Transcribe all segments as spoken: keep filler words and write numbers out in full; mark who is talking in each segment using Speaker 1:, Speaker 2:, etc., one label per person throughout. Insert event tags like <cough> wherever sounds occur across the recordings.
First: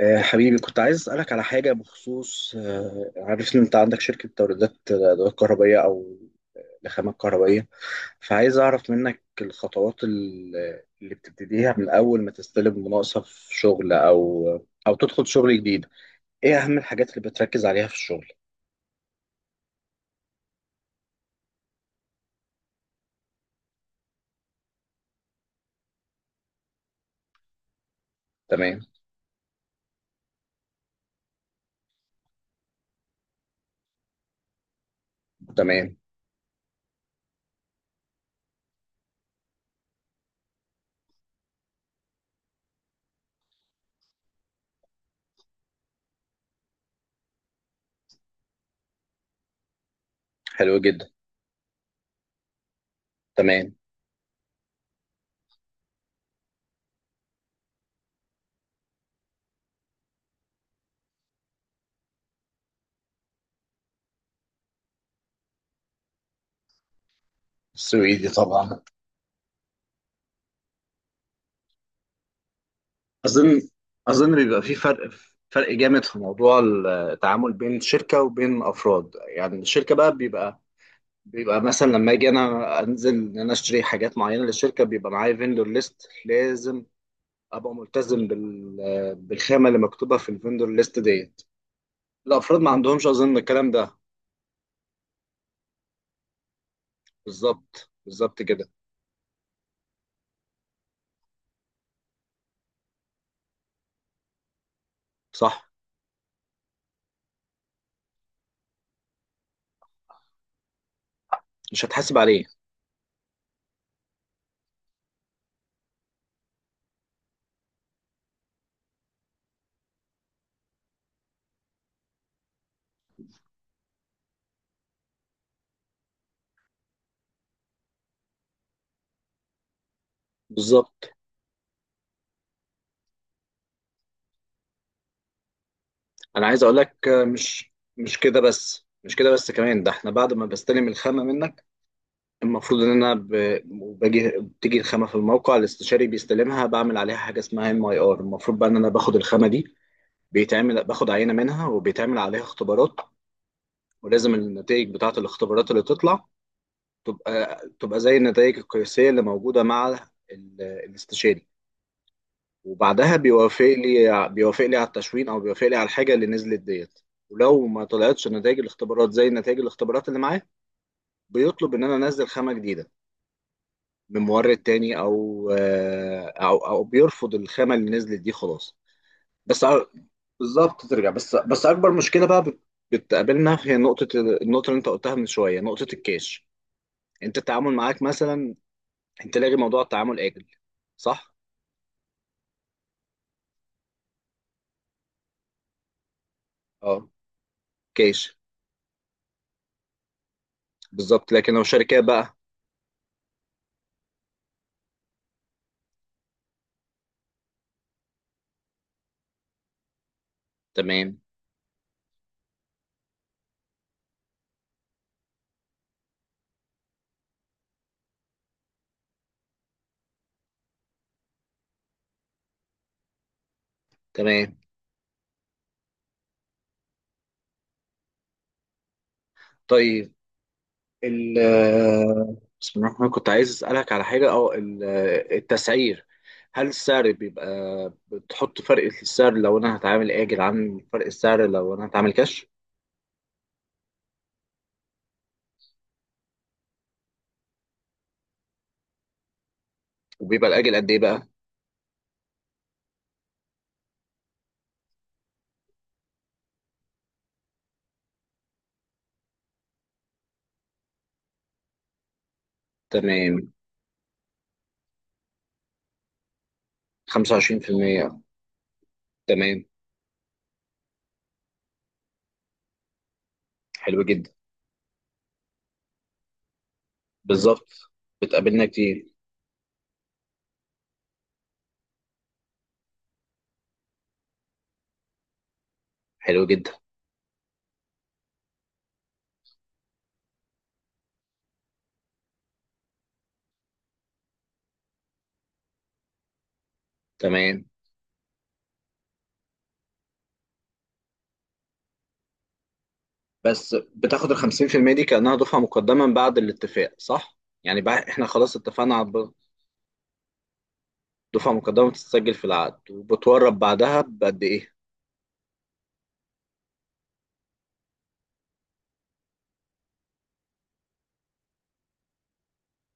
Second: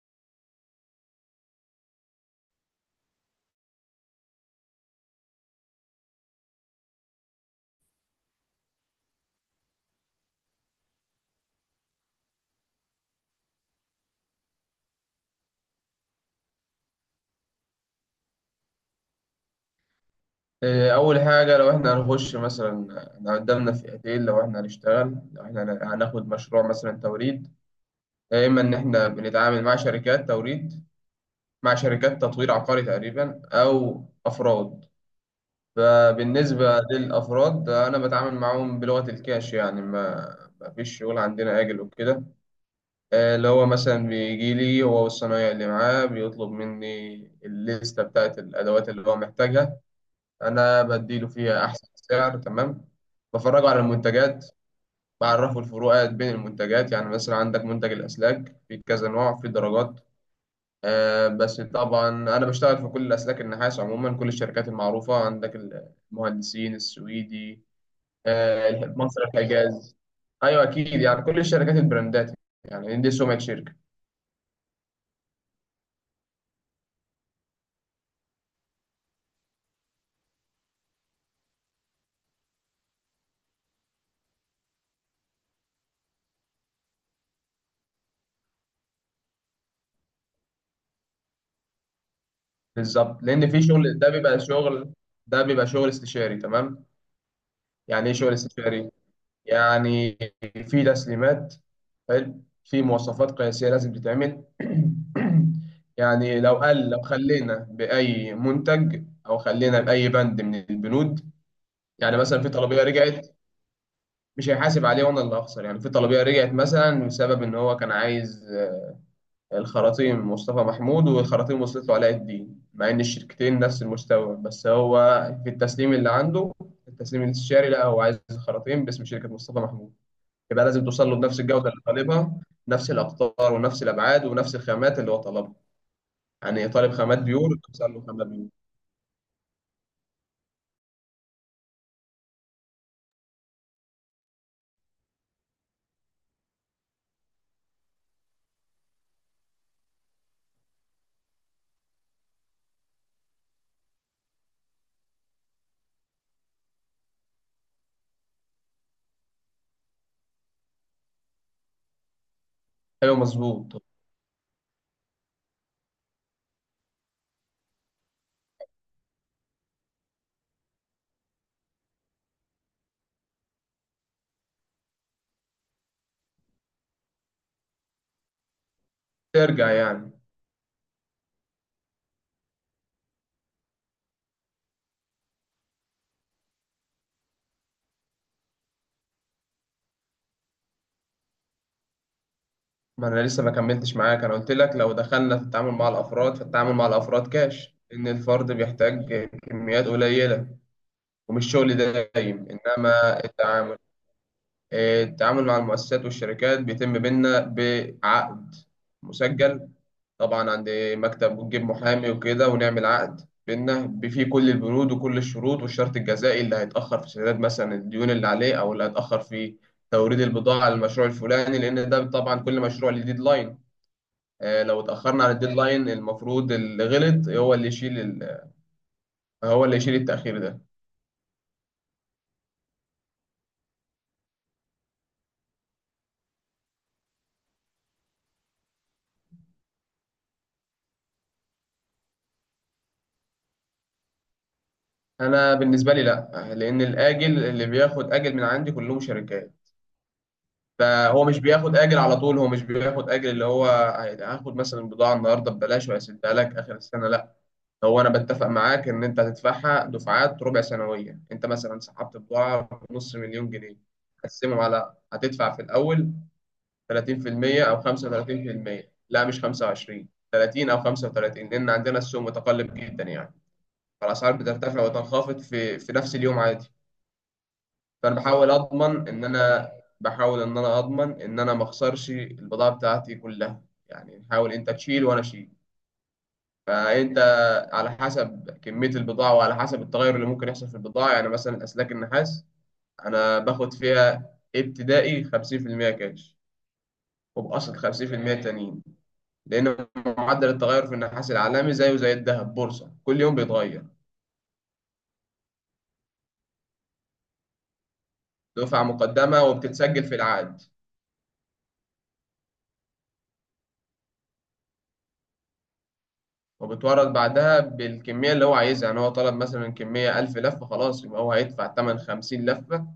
Speaker 1: آه، حبيبي، كنت عايز أسألك على حاجة بخصوص، آه، عارف إن أنت عندك شركة توريدات، آه، أدوات كهربائية أو آه، لخامات كهربائية. فعايز أعرف منك الخطوات ال- اللي بتبتديها من أول ما تستلم مناقصة في شغل أو أو تدخل شغل جديد. إيه أهم الحاجات اللي بتركز عليها في الشغل؟
Speaker 2: إيه، أول حاجة لو إحنا هنخش مثلا. إحنا قدامنا فئتين، لو إحنا هنشتغل، لو إحنا هن- هناخد مشروع مثلا توريد. يا إما إن
Speaker 1: تمام.
Speaker 2: إحنا بنتعامل مع شركات توريد، مع شركات تطوير عقاري تقريبا، أو أفراد.
Speaker 1: تمام.
Speaker 2: فبالنسبة للأفراد أنا بتعامل معاهم بلغة الكاش، يعني ما ما فيش شغل عندنا آجل وكده. آه، اللي هو مثلا بيجي لي هو والصنايعي اللي معاه، بيطلب مني الليستة بتاعت الأدوات اللي هو محتاجها.
Speaker 1: حلو
Speaker 2: انا
Speaker 1: جدا.
Speaker 2: بديله فيها احسن سعر، تمام. بفرجه
Speaker 1: تمام.
Speaker 2: على المنتجات، بعرفه الفروقات بين المنتجات. يعني مثلا عندك منتج الاسلاك في كذا نوع، في درجات. آه بس طبعا انا بشتغل في كل الاسلاك النحاس عموما، كل الشركات المعروفه عندك، المهندسين السويدي،
Speaker 1: السويدي طبعا.
Speaker 2: آه، مصر، الحجاز. ايوه اكيد، يعني كل الشركات البراندات، يعني دي سمعه
Speaker 1: أظن
Speaker 2: شركه.
Speaker 1: أظن بيبقى في فرق. فرق جامد في موضوع التعامل بين شركة وبين أفراد. يعني الشركة بقى بيبقى، بيبقى مثلا لما اجي انا انزل ان انا اشتري حاجات معينه للشركه، بيبقى معايا فيندور ليست لازم ابقى ملتزم بال... بالخامه اللي مكتوبه في الفيندور ليست ديت. الافراد ما عندهمش
Speaker 2: بالظبط،
Speaker 1: اظن
Speaker 2: لان في
Speaker 1: الكلام ده.
Speaker 2: شغل، ده بيبقى شغل ده بيبقى شغل استشاري، تمام.
Speaker 1: بالظبط.
Speaker 2: يعني ايه شغل
Speaker 1: بالظبط كده.
Speaker 2: استشاري؟ يعني في تسليمات، حلو، في مواصفات قياسية لازم تتعمل.
Speaker 1: صح.
Speaker 2: <clears throat> يعني لو قال، لو خلينا بأي منتج أو خلينا بأي بند من البنود،
Speaker 1: مش
Speaker 2: يعني
Speaker 1: هتحاسب
Speaker 2: مثلا
Speaker 1: عليه.
Speaker 2: في طلبية رجعت، مش هيحاسب عليه وأنا اللي هخسر. يعني في طلبية رجعت مثلا بسبب إن هو كان عايز آه، الخراطيم مصطفى محمود، والخراطيم وصلت له علاء الدين، مع إن الشركتين نفس المستوى، بس هو في التسليم اللي عنده، التسليم الاستشاري لا، هو عايز الخراطيم باسم شركة مصطفى محمود. يبقى لازم توصل
Speaker 1: بالظبط.
Speaker 2: له بنفس الجودة اللي طالبها، نفس الأقطار ونفس الأبعاد ونفس الخامات اللي هو طلبها.
Speaker 1: انا عايز
Speaker 2: يعني
Speaker 1: اقول
Speaker 2: طالب
Speaker 1: لك،
Speaker 2: خامات
Speaker 1: آه،
Speaker 2: بيور،
Speaker 1: مش
Speaker 2: توصل له
Speaker 1: مش
Speaker 2: خامات
Speaker 1: كده
Speaker 2: بيور.
Speaker 1: بس، مش كده بس كمان، ده احنا بعد ما بستلم الخامه منك المفروض ان انا ب... باجي بتيجي الخامه في الموقع، الاستشاري بيستلمها، بعمل عليها حاجه اسمها ام اي ار. المفروض بقى ان انا باخد الخامه دي، بيتعمل باخد عينة منها وبيتعمل عليها اختبارات، ولازم النتائج بتاعة الاختبارات اللي تطلع تبقى تبقى زي النتائج القياسية اللي موجودة مع ال- الاستشاري. وبعدها
Speaker 2: أيوه
Speaker 1: بيوافق
Speaker 2: مظبوط.
Speaker 1: لي بيوافق لي على التشوين او بيوافق لي على الحاجة اللي نزلت ديت. ولو ما طلعتش نتائج الاختبارات زي نتائج الاختبارات اللي معاه، بيطلب ان انا انزل خامة جديدة من مورد تاني، او آه، او او بيرفض الخامة اللي نزلت دي خلاص. بس أ-
Speaker 2: ترجع يعني.
Speaker 1: بالظبط ترجع، بس بس اكبر مشكله بقى بت- بتقابلنا، هي نقطه ال- النقطه اللي انت قلتها من شويه، نقطه الكاش. انت التعامل معاك مثلا انت لاغي موضوع التعامل اجل، صح.
Speaker 2: ما أنا لسه ما كملتش معاك، أنا قلت لك لو دخلنا في التعامل مع الأفراد، فالتعامل مع
Speaker 1: اه.
Speaker 2: الأفراد كاش، إن
Speaker 1: كاش.
Speaker 2: الفرد بيحتاج كميات قليلة
Speaker 1: بالظبط
Speaker 2: ومش
Speaker 1: لكن لو
Speaker 2: شغل
Speaker 1: شركات بقى.
Speaker 2: دايم. إنما التعامل، آه، التعامل مع المؤسسات والشركات بيتم بينا بعقد مسجل، طبعا عند
Speaker 1: تمام.
Speaker 2: مكتب، ونجيب محامي وكده، ونعمل عقد بينا فيه كل البنود وكل الشروط والشرط الجزائي، اللي هيتأخر في سداد مثلا الديون اللي عليه، أو اللي هيتأخر في توريد البضاعة للمشروع الفلاني، لأن ده طبعا كل مشروع ليه ديدلاين.
Speaker 1: تمام.
Speaker 2: آه، لو اتأخرنا عن الديدلاين، المفروض اللي غلط هو اللي يشيل، ال... هو اللي يشيل
Speaker 1: طيب.
Speaker 2: التأخير ده.
Speaker 1: ال بسم الله الرحمن الرحيم. كنت عايز اسالك على حاجه، اه ال- التسعير. هل السعر بيبقى بتحط فرق في السعر لو انا هتعامل اجل عن فرق السعر لو انا هتعامل كاش؟
Speaker 2: أنا بالنسبة لي لأ، لأن الآجل اللي بياخد آجل من عندي كلهم شركات.
Speaker 1: وبيبقى الاجل قد ايه
Speaker 2: فهو
Speaker 1: بقى؟
Speaker 2: مش بياخد اجر على طول، هو مش بياخد اجر اللي هو هاخد مثلا بضاعه النهارده ببلاش وهسدها لك اخر السنه، لا. هو انا بتفق معاك ان انت هتدفعها دفعات ربع سنويه. انت مثلا سحبت بضاعه بنص مليون
Speaker 1: تمام.
Speaker 2: جنيه، هتقسمهم على، هتدفع في الاول تلاتين في المية او
Speaker 1: خمسة وعشرين في المية.
Speaker 2: خمسة وتلاتين بالمية. لا مش
Speaker 1: تمام.
Speaker 2: خمسة وعشرين، تلاتين بالمية او خمسة وتلاتين، لان عندنا السوق متقلب جدا يعني،
Speaker 1: حلو جدا.
Speaker 2: فالاسعار بترتفع وتنخفض في في نفس اليوم عادي.
Speaker 1: بالظبط.
Speaker 2: فانا بحاول
Speaker 1: بتقابلنا
Speaker 2: اضمن
Speaker 1: كتير.
Speaker 2: ان انا، بحاول ان انا اضمن ان انا ما اخسرش البضاعه بتاعتي كلها. يعني نحاول انت تشيل وانا اشيل.
Speaker 1: حلو جدا.
Speaker 2: فانت على حسب كميه البضاعه، وعلى حسب التغير اللي ممكن يحصل في البضاعه. يعني مثلا اسلاك النحاس انا باخد فيها ابتدائي خمسين في المية كاش،
Speaker 1: تمام.
Speaker 2: وبأصل خمسين في المية تانيين، لأن معدل التغير في النحاس العالمي زيه زي الذهب، بورصة، كل يوم
Speaker 1: بس
Speaker 2: بيتغير.
Speaker 1: بتاخد ال خمسين في المية دي كأنها دفعة مقدمة من بعد الاتفاق، صح؟ يعني بقى احنا خلاص
Speaker 2: دفعة
Speaker 1: اتفقنا على الب-
Speaker 2: مقدمة وبتتسجل في العقد،
Speaker 1: دفعة مقدمة بتتسجل في العقد، وبتورب بعدها بقد ايه؟
Speaker 2: وبتورد بعدها بالكمية اللي هو عايزها. يعني هو طلب مثلا كمية ألف لفة، خلاص يبقى هو هيدفع تمن خمسين لفة،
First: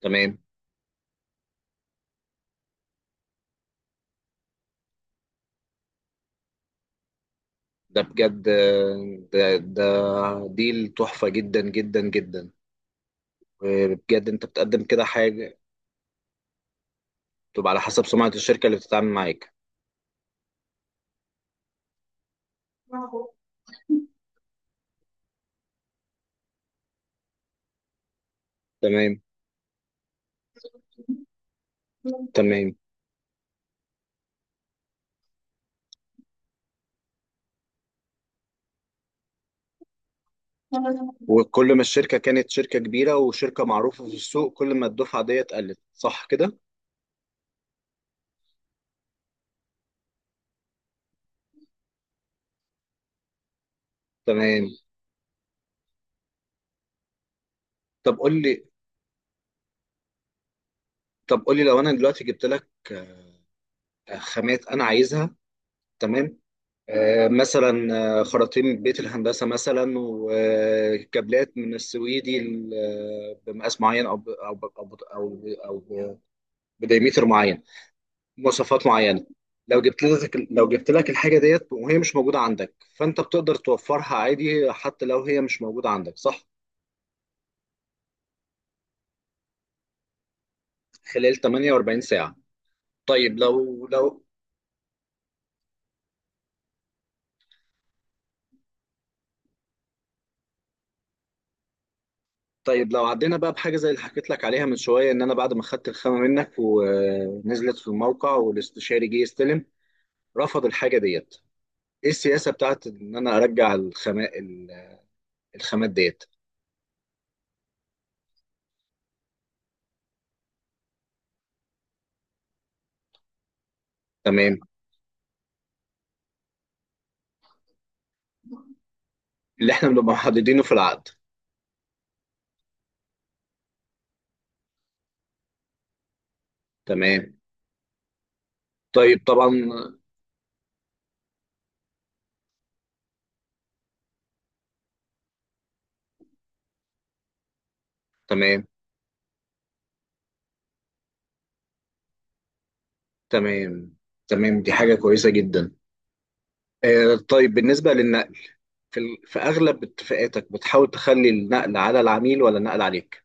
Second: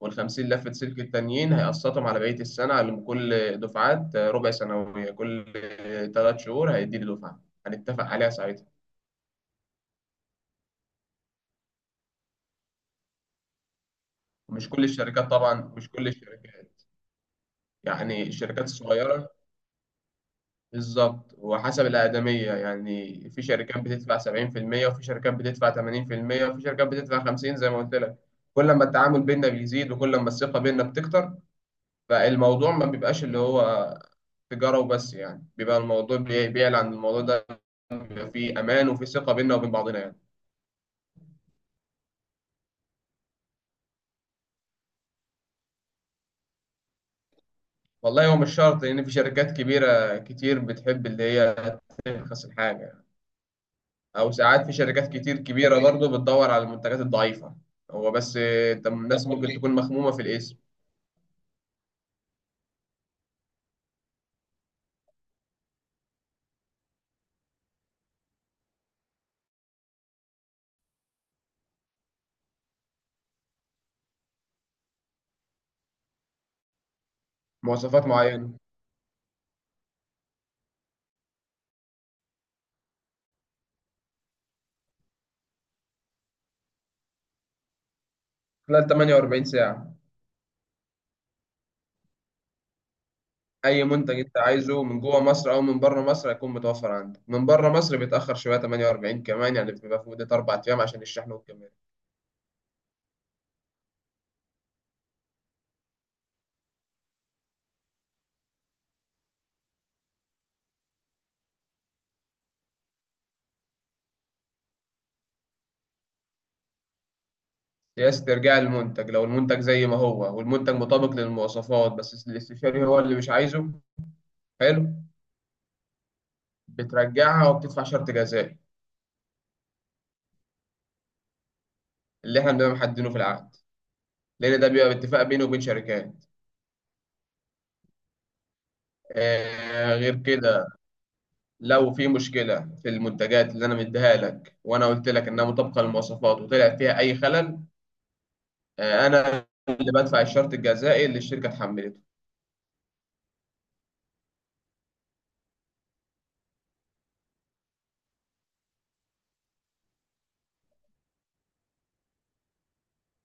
Speaker 1: تمام.
Speaker 2: والخمسين لفة سلك التانيين هيقسطهم على بقية السنة على كل دفعات ربع سنوية. كل تلات شهور هيديني دفعة،
Speaker 1: ده
Speaker 2: هنتفق عليها
Speaker 1: بجد،
Speaker 2: ساعتها.
Speaker 1: آه، ده ده ديل تحفة جدا جدا جدا. وبجد انت
Speaker 2: ومش
Speaker 1: بتقدم
Speaker 2: كل
Speaker 1: كده
Speaker 2: الشركات
Speaker 1: حاجة.
Speaker 2: طبعا، مش كل الشركات،
Speaker 1: تبقى على حسب
Speaker 2: يعني
Speaker 1: سمعة
Speaker 2: الشركات
Speaker 1: الشركة اللي بتتعامل
Speaker 2: الصغيرة.
Speaker 1: معاك.
Speaker 2: بالظبط وحسب الأقدمية، يعني في شركات بتدفع سبعين في المية، وفي شركات بتدفع تمانين في المية، وفي شركات بتدفع خمسين زي ما قلت لك. كل ما
Speaker 1: تمام.
Speaker 2: التعامل بيننا بيزيد، وكل ما الثقة بيننا بتكتر، فالموضوع
Speaker 1: تمام.
Speaker 2: ما بيبقاش اللي هو تجارة وبس يعني. بيبقى الموضوع بي- بيعلى عن الموضوع ده، بيبقى فيه أمان وفي ثقة بيننا وبين بعضنا يعني.
Speaker 1: وكل ما الشركة كانت شركة كبيرة وشركة معروفة في السوق، كل ما الدفعة ديت قلت، صح كده؟
Speaker 2: والله هو مش شرط، لأن في شركات كبيرة كتير بتحب اللي هي ترخص الحاجة، او ساعات
Speaker 1: تمام.
Speaker 2: في شركات كتير كبيره برضه بتدور على المنتجات الضعيفه. هو
Speaker 1: طب
Speaker 2: بس
Speaker 1: قول لي.
Speaker 2: آه، تم- الناس ممكن تكون مخمومه في الاسم.
Speaker 1: طب قول لي لو أنا دلوقتي جبت لك، آه، خامات أنا عايزها. تمام. آه مثلا، آه، خراطيم من بيت الهندسة مثلا وكابلات من السويدي، ل- آه، بمقاس معين، أو ب- أو ب- أو ب- أو ب- أو ب- بدايمتر معين،
Speaker 2: مواصفات معينه،
Speaker 1: مواصفات معينه. لو جبت لك لو جبت لك الحاجه ديت وهي مش موجوده عندك، فانت بتقدر توفرها عادي حتى لو هي مش موجوده عندك، صح؟
Speaker 2: خلال تمنية وأربعين ساعه.
Speaker 1: خلال ثمانية وأربعين ساعه. طيب
Speaker 2: اي
Speaker 1: لو
Speaker 2: منتج
Speaker 1: لو
Speaker 2: انت عايزه من جوه مصر او من بره مصر هيكون متوفر عندك. من بره مصر بيتاخر شويه، تمنية وأربعين كمان، يعني بتبقى في مده اربع ايام عشان الشحن والكمال.
Speaker 1: طيب لو عدينا بقى بحاجه زي اللي حكيت لك عليها من شويه، ان انا بعد ما خدت الخامه منك ونزلت في الموقع والاستشاري جه يستلم، رفض الحاجه ديت، ايه السياسه بتاعت ان انا ارجع الخامات، الخامات ديت؟
Speaker 2: سياسه ارجاع المنتج، لو المنتج زي ما هو والمنتج مطابق للمواصفات، بس الاستشاري هو اللي مش عايزه،
Speaker 1: تمام.
Speaker 2: حلو، بترجعها وبتدفع شرط جزائي
Speaker 1: اللي احنا بنبقى محددينه في العقد.
Speaker 2: اللي احنا بنبقى محددينه في العقد، لان ده بيبقى باتفاق بينه وبين شركات.
Speaker 1: تمام. طيب. طبعا.
Speaker 2: آه، غير كده، لو في مشكلة في المنتجات اللي أنا مديها لك، وأنا قلت لك إنها مطابقة للمواصفات وطلع فيها أي خلل،
Speaker 1: تمام.
Speaker 2: آه، أنا اللي بدفع الشرط الجزائي اللي الشركة اتحملته.
Speaker 1: تمام. تمام، دي حاجة كويسة جدا. آه، طيب بالنسبة للنقل، في ال- في أغلب اتفاقاتك بتحاول تخلي النقل على العميل ولا النقل عليك؟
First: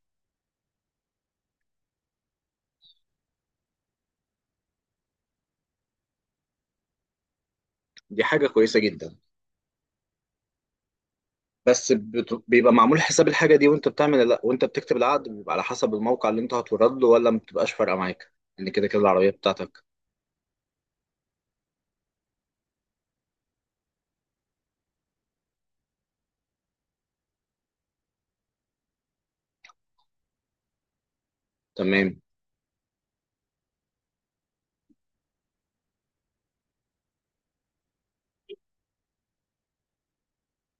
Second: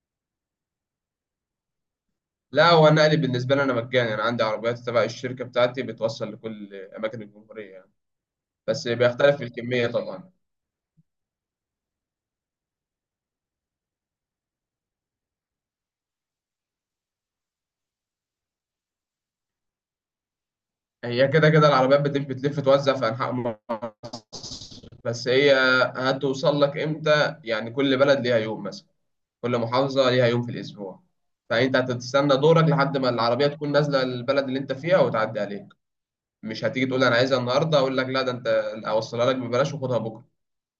Speaker 2: لا هو النقل بالنسبة لي أنا مجاني، أنا عندي عربيات تبع الشركة بتاعتي بتوصل لكل أماكن الجمهورية يعني،
Speaker 1: دي حاجة كويسة
Speaker 2: بس
Speaker 1: جدا.
Speaker 2: بيختلف في الكمية طبعا.
Speaker 1: بس بت- بيبقى معمول حساب الحاجة دي وانت بتعمل، لا، وانت بتكتب العقد، بيبقى على حسب الموقع اللي انت هتورد له ولا ما بتبقاش فارقة معاك ان كده كده العربية بتاعتك؟
Speaker 2: هي كده كده العربيات بتلف بتلف توزع في أنحاء مصر، بس هي هتوصل لك إمتى. يعني كل بلد ليها يوم مثلا، كل محافظة ليها يوم في الأسبوع، فأنت
Speaker 1: تمام.
Speaker 2: هتستنى دورك لحد ما العربية تكون نازلة البلد اللي أنت فيها وتعدي عليك. مش هتيجي تقول أنا عايزها النهاردة، أقول لك لا، ده أنت أوصلها لك ببلاش وخدها بكرة،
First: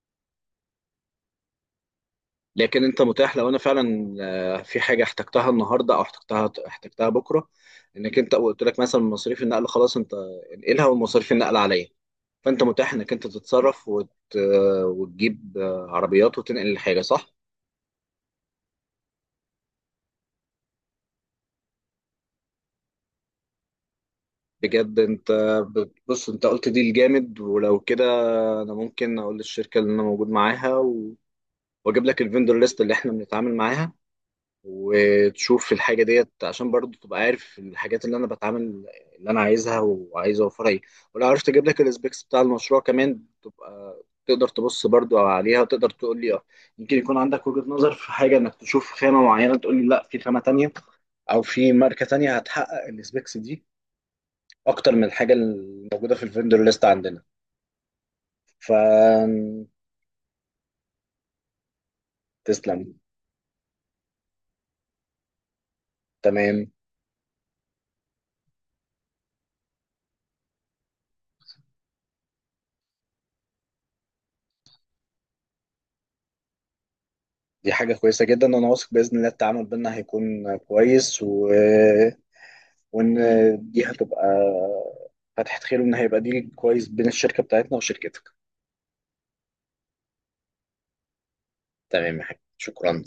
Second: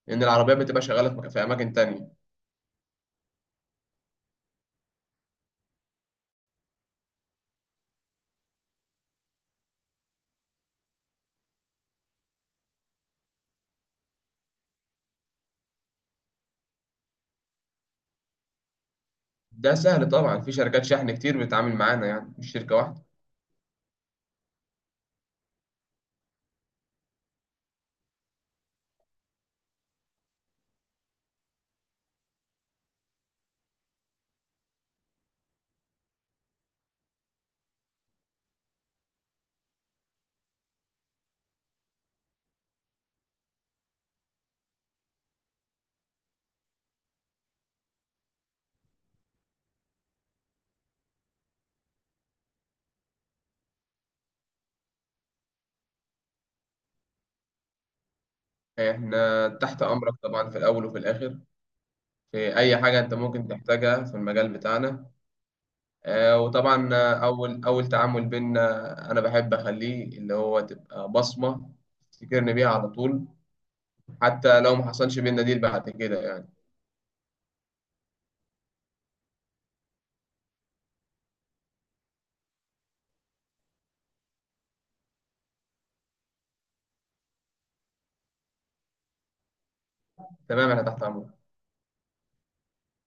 Speaker 2: لأن العربية بتبقى شغالة في مك- في أماكن تانية.
Speaker 1: لكن انت متاح لو انا فعلا، آه، في حاجه احتجتها النهارده او احتجتها احتجتها بكره، انك انت قلت لك مثلا مصاريف النقل خلاص، انت انقلها ومصاريف النقل عليا، فانت متاح انك انت تتصرف وت... آه، وتجيب، آه، عربيات وتنقل الحاجه، صح؟
Speaker 2: ده سهل طبعا، في شركات شحن كتير بتتعامل معانا يعني، مش شركة واحدة.
Speaker 1: بجد انت. بص، انت قلت دي الجامد. ولو كده، انا ممكن اقول للشركه اللي انا موجود معاها، و... واجيب لك الفندور ليست اللي احنا بنتعامل معاها، وتشوف الحاجة ديت عشان برضو تبقى عارف الحاجات، اللي أنا بتعامل اللي أنا عايزها وعايز أوفرها إيه. ولو عرفت أجيب لك الاسبيكس بتاع المشروع كمان، تبقى تقدر تبص برضو عليها وتقدر تقول لي، اه يمكن يكون عندك وجهة نظر في حاجة، إنك تشوف خامة معينة تقول لي لا، في خامة تانية أو في ماركة تانية هتحقق الاسبيكس دي أكتر من الحاجة الموجودة في الفندور ليست عندنا. ف
Speaker 2: إحنا تحت أمرك طبعا في الأول وفي الآخر، في أي
Speaker 1: تسلم.
Speaker 2: حاجة أنت ممكن تحتاجها في المجال بتاعنا. آه،
Speaker 1: تمام،
Speaker 2: وطبعا آه، أول أول تعامل بينا أنا بحب أخليه اللي هو تبقى بصمة تفتكرني بيها على طول، حتى لو ما حصلش بينا ديل بعد كده يعني.
Speaker 1: دي حاجة كويسة جدا وأنا واثق بإذن الله التعامل بينا هيكون كويس. و وان دي هتبقى فتحة خير، وان هيبقى ديل كويس بين الشركة بتاعتنا وشركتك.
Speaker 2: تمام انا تحت امرك.
Speaker 1: تمام يا حبيبي، شكرا.